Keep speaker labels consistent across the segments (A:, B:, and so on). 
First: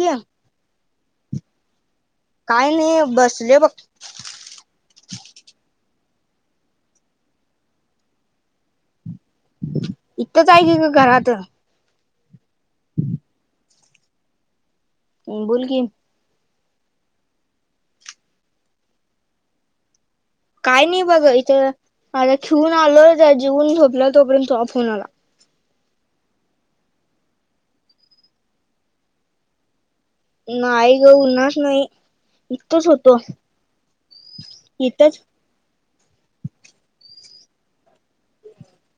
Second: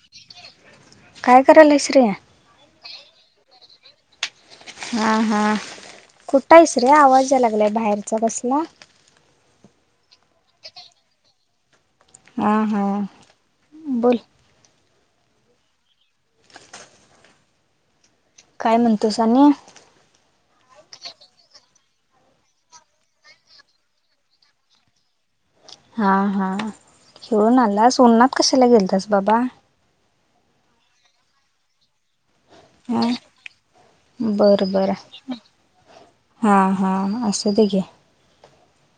A: की
B: काय करालायस रे?
A: काय नाही बसले बघ.
B: हा हा. कुठं आहेस रे? आवाज या लागलाय बाहेरचा कसला.
A: इथंच आहे की ग घरात.
B: हा हा बोल.
A: बोल की.
B: काय म्हणतोस आणि?
A: काय नाही बघ इथं. आता खेळून आलोय जरा जिऊन झोपलेलो तोपर्यंत तुझा फोन आला.
B: हा हा खेळून आलास, ऊनात कशाला गेलतास बाबा.
A: नाही ग उन्हात नाही, इथच
B: हा
A: होतो.
B: बरं बर
A: इथंच
B: हा हा असू दे घे.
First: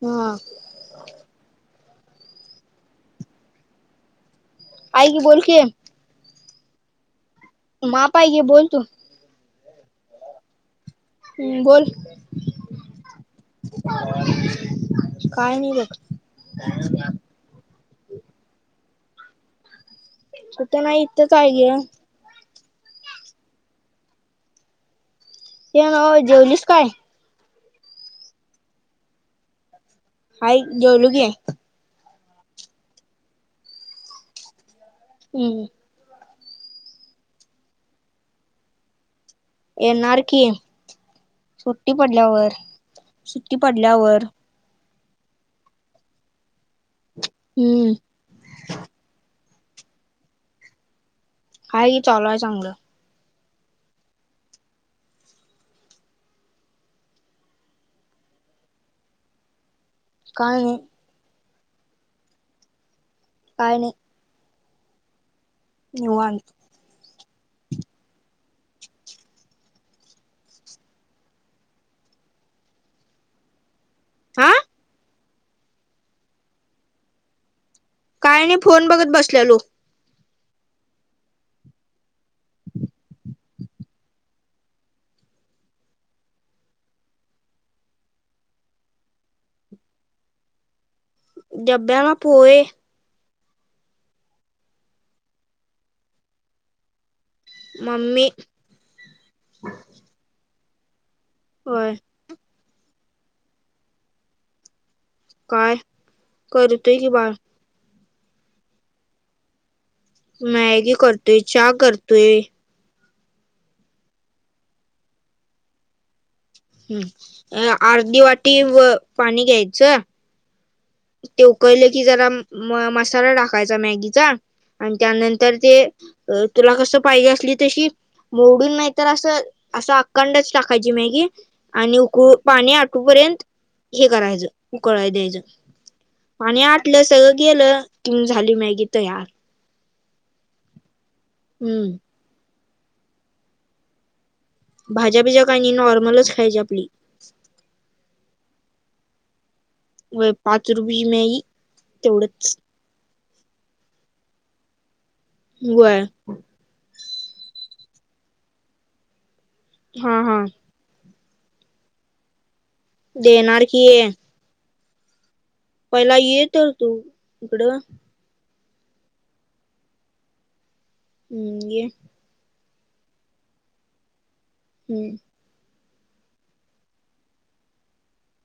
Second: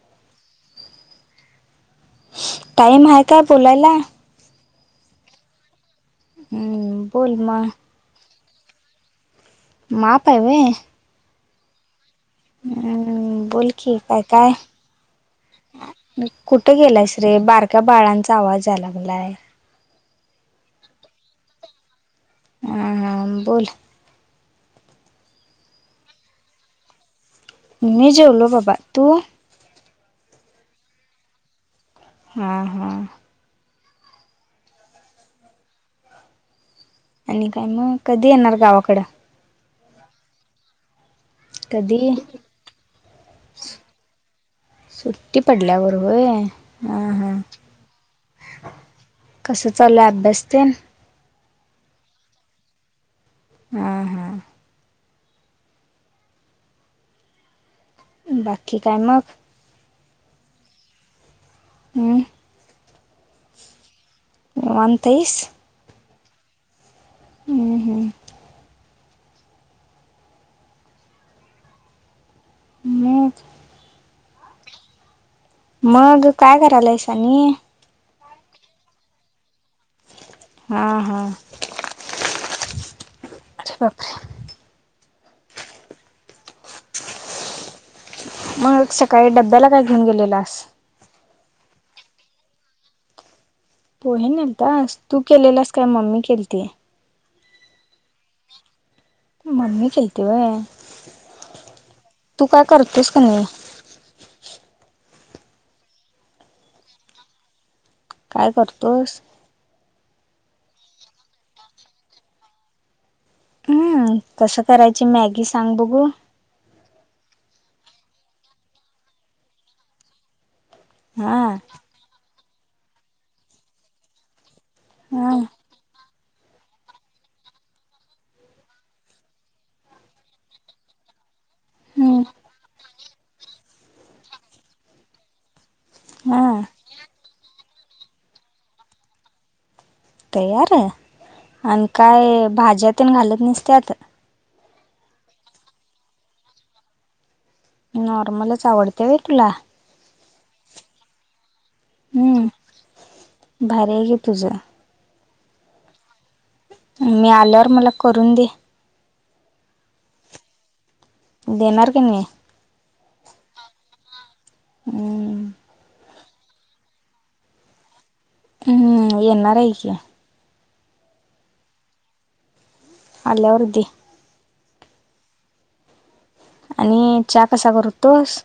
A: हा.
B: टाईम हाय काय बोलायला?
A: हाय की, बोल की.
B: हम्म बोल मग.
A: माप हाय की, बोल तू.
B: माप हाय वय.
A: हम्म बोल.
B: हम्म बोलकी काय काय?
A: काय नाही बघ
B: कुठ गेलायस रे, बारक्या बाळांचा आवाज या लागलाय.
A: कुठं नाही इथंच हाय ग.
B: हा हा बोल.
A: ते न्हव जेवलीस काय?
B: मी जेवलो बाबा, तू?
A: हाय जेवलो की.
B: हा हा.
A: हम्म.
B: आणि काय मग, कधी येणार गावाकडं?
A: येणार की सुट्टी
B: कधी
A: पडल्यावर, सुट्टी पडल्यावर.
B: सुट्टी पडल्यावर व्हय, हा हा.
A: हम्म
B: कस चालुय अभ्यास तेन?
A: हाय की चालूय चांगलं.
B: हा हा. बाकी काय मग?
A: काय नई.
B: हम्म?
A: काय नई.
B: निवांत हाईस?
A: निवांत.
B: हम्म हम्म. मग?
A: हा?
B: मग काय करायलायस अनी?
A: काय नई फोन बघत बसलेलो.
B: हा हा. [unintelligible] मग सकाळी डब्ब्याला काय घेऊन गेलेलास?
A: डब्याला पोहे.
B: पोहे नेलतास तू केलेलास काय मम्मी केलीती.
A: मम्मी.
B: म्ममी केलती वय.
A: व्हय.
B: तू काय करतोस का नाही.
A: काय करतोय की बाळ.
B: काय करतोस?
A: मॅगी करतोय चाहा करतोय.
B: हम्म कसं करायच मॅगी सांग बघू?
A: हम्म अर्धी वाटी व पाणी घ्यायचं.
B: हा
A: ते उकळले की जरा म मसाला टाकायचा मॅगीचा आणि
B: हा
A: त्यानंतर ते अ तुला कसं पाहिजे असली तशी. मोडून नाही तर असं असं अखंडच टाकायची मॅगी. आणि
B: हम्म
A: उकळु पाणी आठूपर्यंत हे करायचं उकळाय द्यायचं.
B: हा
A: पाणी आटलं सगळ गेलं किम झाली मॅगी तयार.
B: तयार आहे आण
A: हम्म
B: काय भाज्यातन घालत नसत्यात.
A: भाज्या बिज्या काही नाही नॉर्मलच खायची आपली.
B: नॉर्मलच आवडते व्हय तुला.
A: व्हय पाच रुपयाची मॅगी
B: हम्म
A: तेवढंच.
B: भारी हाय गे तुझं.
A: व्हय.
B: मी आल्यावर मला करून दे.
A: हा हा.
B: देणार की नही.
A: देणार की ये.
B: हम्म.
A: पहिला ये तर तू इकडं.
B: हम्म येणार हाय की.
A: हम्म ये.
B: आल्यावर दे.
A: हम्म.
B: आणि चाहा कसा करतोस?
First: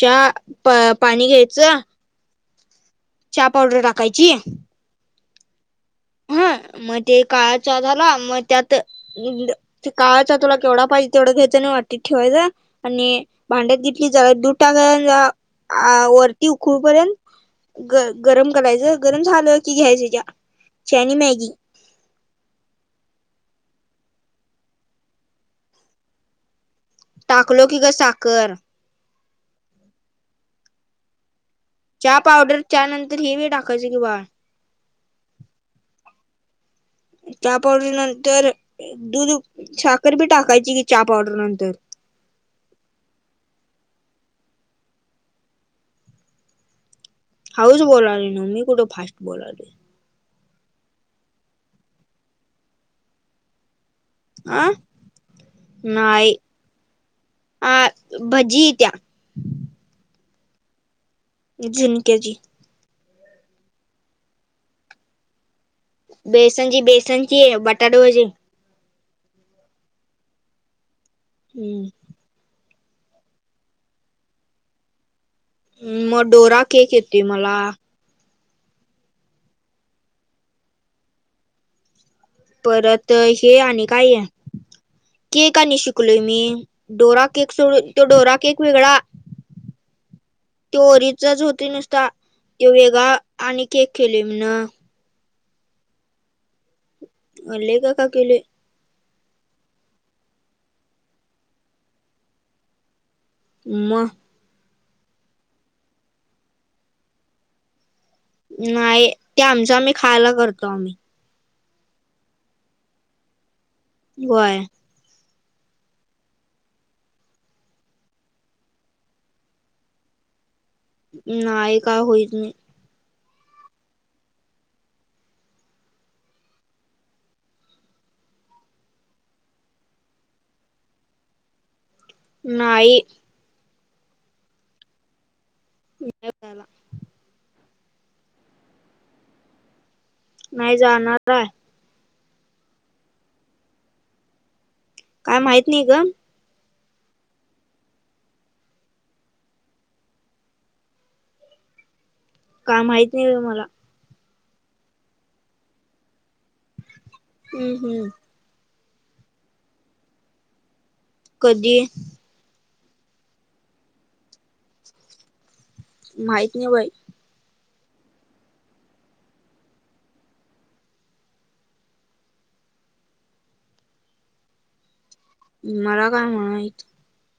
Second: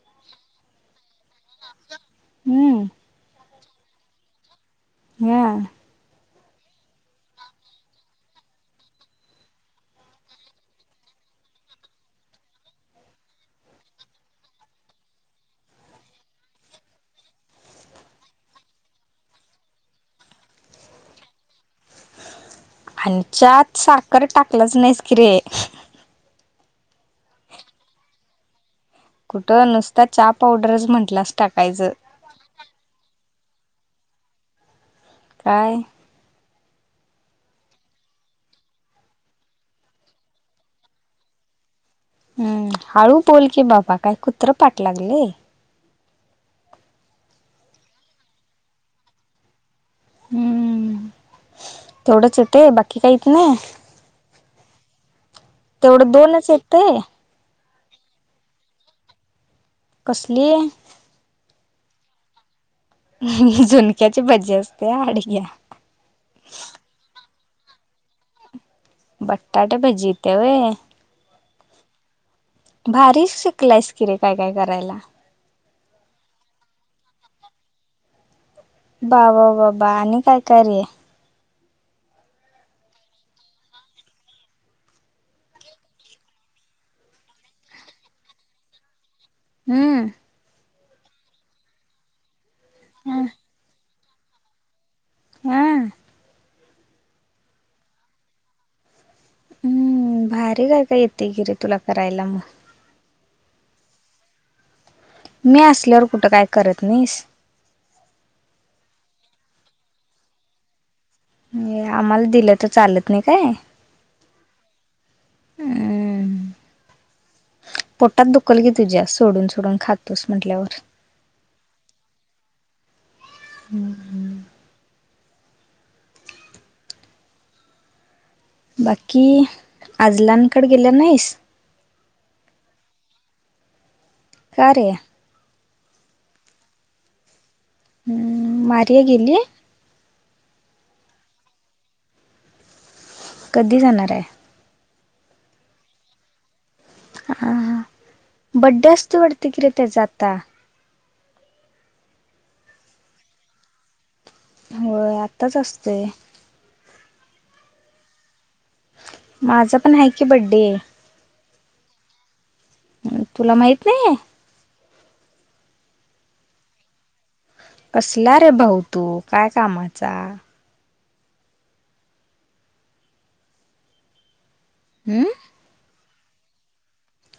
A: चहा प पाणी घ्यायचं.
B: हम्म.
A: चाहा पावडर टाकायची.
B: ह्या.
A: ह म ते काळाचा झाला म त्यात ते काळायच तुला केवढा पाहिजे तेवढं घ्यायचं आणि वाटीत ठेवायच. आणी भांड्यात घेतली जारा दुधटाका [unintelligible] आ ऊकडूपर्यंत ग गरम करायचं गरम झालं की घ्यायच चहा. चॅनी मॅगी.
B: आणच्यात साखर टाकलंच नाहीस कि रे.
A: टाकलो की ग साखर.
B: कुठं नुसता चहा पावडरच म्हंटलास टाकायचं.
A: चहा पावडर च्या नंतर हे बी टाकायच की बाळ.
B: काय?
A: चहा पावडर नंतर दूध छाखर बी टाकायची की चहा पावडर नंतर.
B: हम्म हाळू बोल की बाबा काय कुत्र पाठ लागले.
A: हाऊच बोलाले नो, मी कुठं फास्ट बोललो.
B: हम्म तेवढंच येते बाकी काहीत नाही.
A: आ
B: तेवढं दोनच येतय.
A: हा भज्जी येत्या
B: कसली ये
A: झुनके ची
B: झुणक्याची भाजी असते अडघ्या
A: बेसण चे बेसण चे बटाटे भजे
B: बटाटे भजी येतय होय.
A: हम्म
B: भारीच शिकलायस कि रे काय काय करायला.
A: मग डोरा केक येत मला
B: बा वा वा बा आणि काय काय र आहे.
A: परत हे आणि काय आहे. केक आणि शिकलोय मी डोरा केक सोडून तो डोरा केक वेगळा
B: हम्म.
A: तो व ओरीओ च होती नुसता ते वेगळा आणि केक केले मी न.
B: हा.
A: लई काय काय केलंय.
B: हम्म भारी काय काय येते की रे तुला करायला मग
A: मग
B: मी असल्यावर कुठं काय करत नाहीस.
A: नाही ते आमच आम्ही खायला करतो आम्ही
B: आम्हाला दिलं तर चालत नाही काय?
A: होय.
B: हम्म. पोटात दुखल की तुझ्या सोडून सोडून खातोस म्हटल्यावर
A: नाही काय होईत नाही.
B: हम्म. बाकी आज लांन कडे गेल्या नाहीस.
A: नाही.
B: कारे?
A: विनोद आला.
B: मारिया गेली.
A: नाही जाणार आहे.
B: कधी जाणार आहे.
A: काय माहित नाही ग.
B: आ बड्डे असते वाटते की रं त्याचा आता
A: काय माहती नाही बाई मला
B: होय आताच असतोय.
A: हम्म हम्म.
B: माझा पण हाय की बड्डे?
A: कधी?
B: तुला माहित नाही.
A: माहित नाही बाई.
B: असला रे भाऊ तू काय कामाचा! हम.
A: मला काय म्हणायच.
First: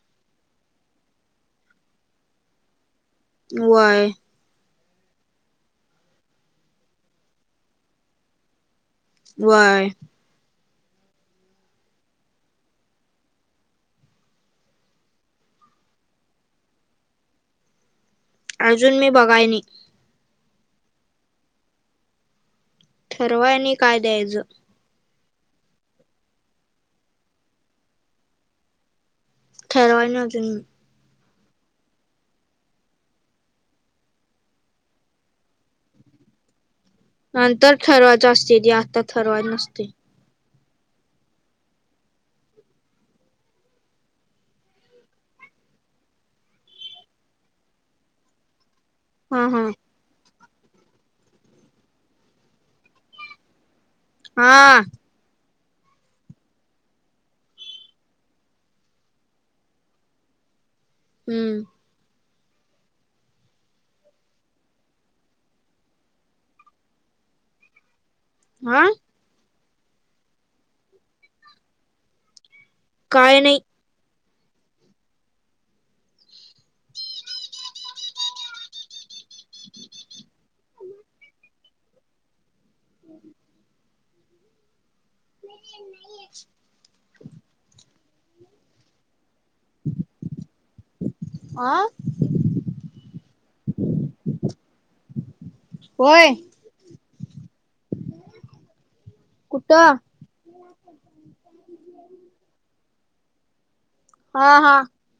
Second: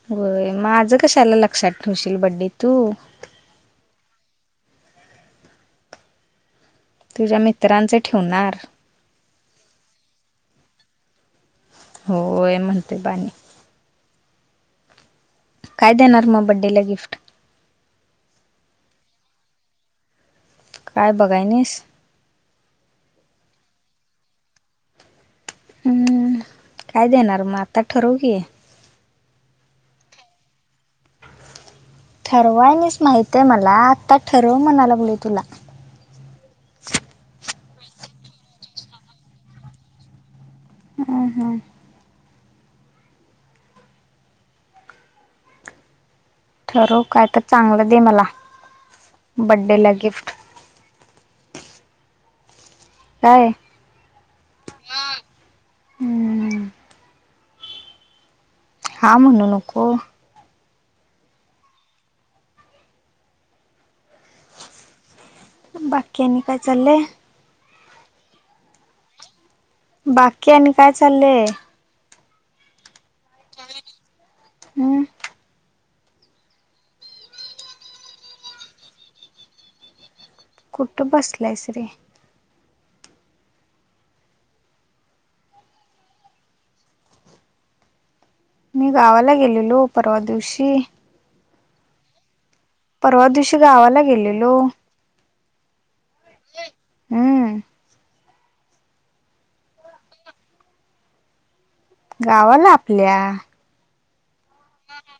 B: होय. मा माझं कशाला लक्षात ठेवशील बड्डे तू.
A: व्हय.
B: तुझ्या मित्रांच ठेवणार.
A: व्हय.
B: होय म्हणतेय बघ आणि काय देणार मग बड्डे ला गिफ्ट.
A: अजून मी बघायनी.
B: काय बघायनीस.
A: ठरवाय आणि काय द्यायचं.
B: हम्म, काय देणार मग, आता ठरव की.
A: ठेरवाळ नजून.
B: ठरवाय नाहीस माहितय मला,, आता ठरव म्हणाय लागलोय तुला.
A: नंतर ठरवायचं असते ते,, आता ठरवायच नसतय.
B: हम्म हम्म. ठरव,, काय तर चांगलं दे मला,,
A: हा हा
B: बड्डे ला गिफ्ट. काय?
A: हा,
B: हम्म हां म्हणू नको.
A: हम्म,
B: बाकी आनी काय चाललय.
A: आ,
B: बाकी आणि काय चाललंय?
A: काय नई.
B: हम्म, कुठं बसलायस रे?
A: हम, ह
B: मी गावाला गेलेलो, परवा दिवशी.
A: आं
B: परवा दिवशी गावाला गेलेलो.
A: व्हयं.
B: हम्म
A: कुठं? ह [unintelligible]
B: गावाला आपल्या.
A: हा हा.
B: हम्म्म.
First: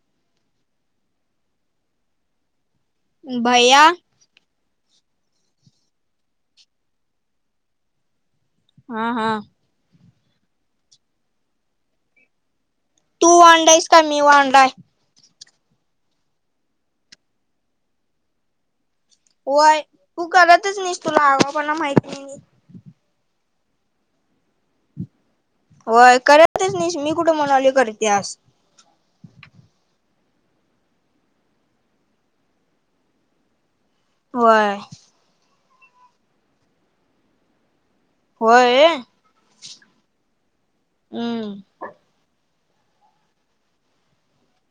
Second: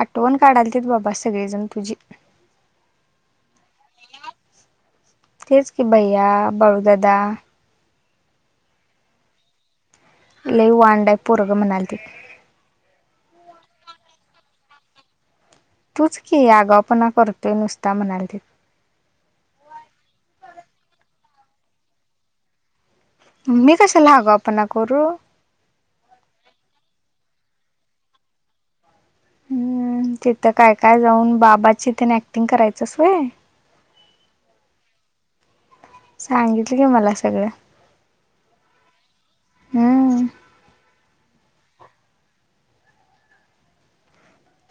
B: आठवण काढालतीत बाबा,, सगळेजण तुझी.
A: भया
B: तेच की, भैया, बाळुदादा.
A: हा हा.
B: लई वांडय पोरगं म्हणालते.
A: तू वांडआईस का मी वांड आय.
B: तूच की,, आगाव पणा करतोय नुसता,, म्हणाल तीऽ
A: व्हयं,, तू करतच नाहीस,, तुला आगाव पणा माहितीच नाही आणि
B: म मी कशाला आगावपणा करू.
A: होय, करतच नाहीस, मी कुठं म्हणावलोय करत्यास आस
B: हम्म,, तिथं काय काय जाऊन, बाबाची तीन ऍक्टिंग करायचाच वय?
A: वय.
B: सांगितलं की मला सगळं.
A: होय.
B: हम्म
A: हम्म.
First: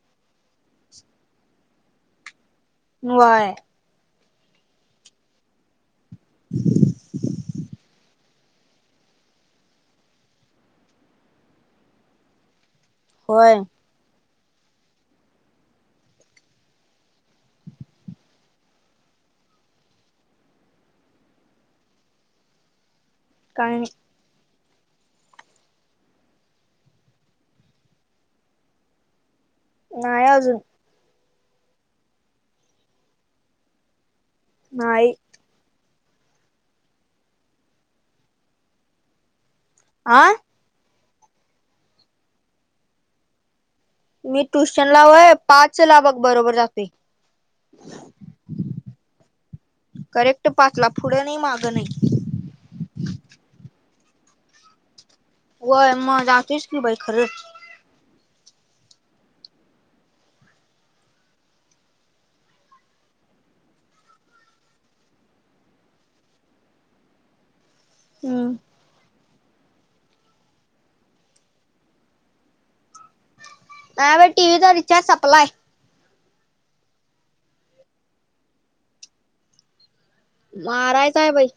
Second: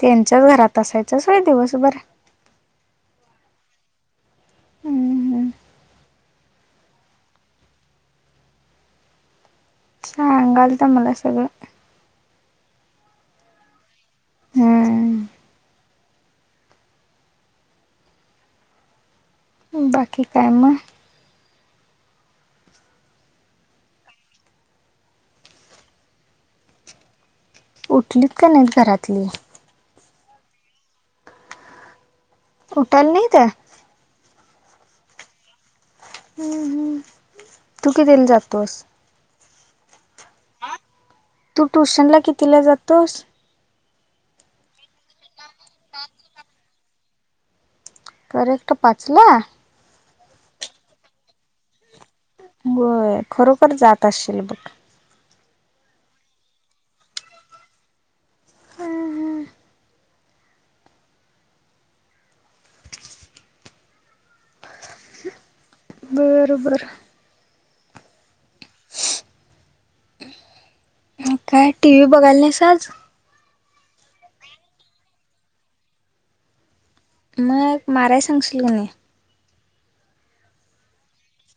B: त्यांच्याच घरात असायचंचय दिवस बरं.
A: व्हयं.
B: हम हम.
A: [unintelligible]
B: सांगालता मला सगळं.
A: होय,
B: हम्म बाकी काय मग
A: काय नै.
B: उठलीत का नाहीत घरातली.
A: नाही अजून
B: उठल नाही त्या
A: नाहीय
B: तू कितीला जातोस
A: आ
B: तू ट्युशन ला कितीला जातोस
A: मी ट्युशनला वोय पाच ला बघ बरोबर जाते.
B: तर करेक्ट पाचला
A: करेक्ट पाचला पुढं नाही मागं नाही.
B: होय खरोखर जात असशील बघ
A: वय मग जातीस की बाई खरंच
B: बरोबर
A: हम
B: काय टी व्ही बघायली नेसाज
A: नाही टीव्ही चा रिचार्ज संपलाय
B: मग मारायला सांगशील नी
A: मारायचय बाई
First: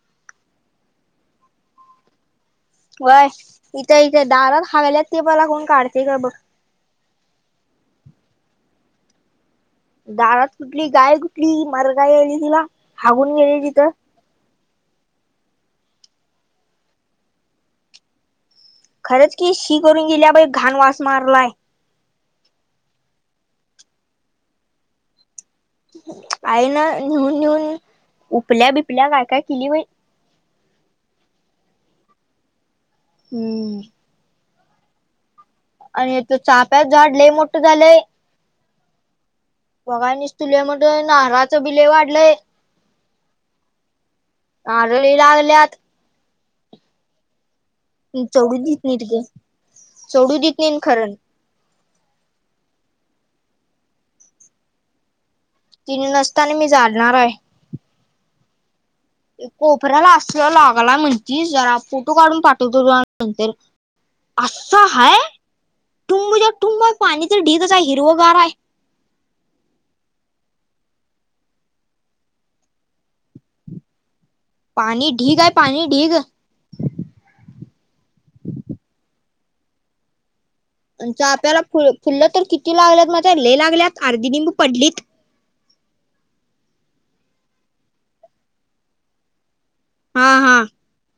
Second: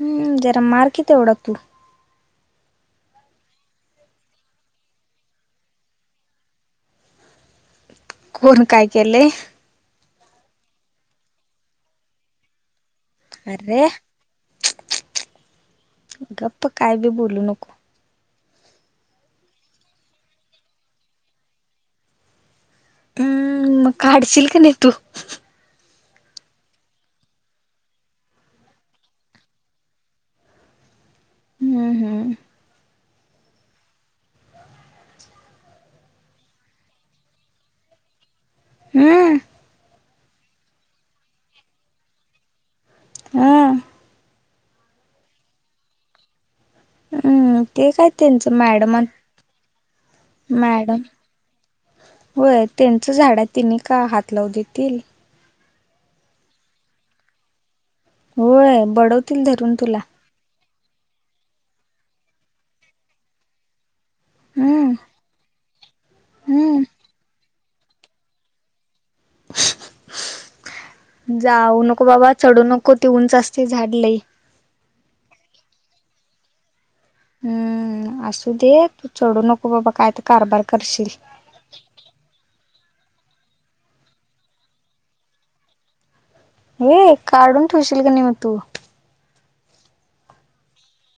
B: हम्म जरा मार कि ते एवढा तू
A: वय इथे इथे दारात हवेलीतन मला कोण काढते का बघ.
B: कोण काय केलंय
A: दारात कुठली गाय कुठली मरगाय आली दिला
B: अरे गप्प काय बी बोलू नको
A: खरंच की शी करून गेली बा घाण वास मारलाय
B: हम्म मग काढशील का नाही तू?
A: आई ना नेऊन नेऊन उपल्या बिपल्या काय काय केली वय
B: हम्म हम्
A: हम्म आणि त चाफ्याचं झाड लय मोठं झालंय
B: हम
A: बघा निसत तुल म्हट नाराचं बिल वाढलंय
B: हुम
A: आढळीला ल्यावल्यात
B: हम्म ते काय त्यांचं
A: चढू देत नाहीत
B: मॅडमन
A: ग चढू देत नाहीत
B: मॅडम
A: खरं
B: होय त्यांच झाड तिने का हात लाव देतील
A: तिन नसताना मी झाडणार आहे
B: होय बडोत
A: कोपऱ्याला अस लागला म्हणती जरा फोटो काढून पाठवतो नंतर अस
B: हम्म
A: आहे तुमजे
B: हम्म
A: तुम पाणी तर ढीगच आहे हिरवगाराय हाय
B: जाऊ नको बाबा चढू नको ते उंच असते जास्ते झाड लय
A: पाणी ढीग आहे पाणी ढीग
B: हम्म असू दे तू चढू नको बाबा काय तर कारभार करशी
A: आमच्या आब्याला फु फुल्लं तर किती लागल्यात माहीत्या लैई लागल्यात अर्धी निम्मी पडलीत
B: ये काढून ठेवशील का नाही मग तू
A: हा हा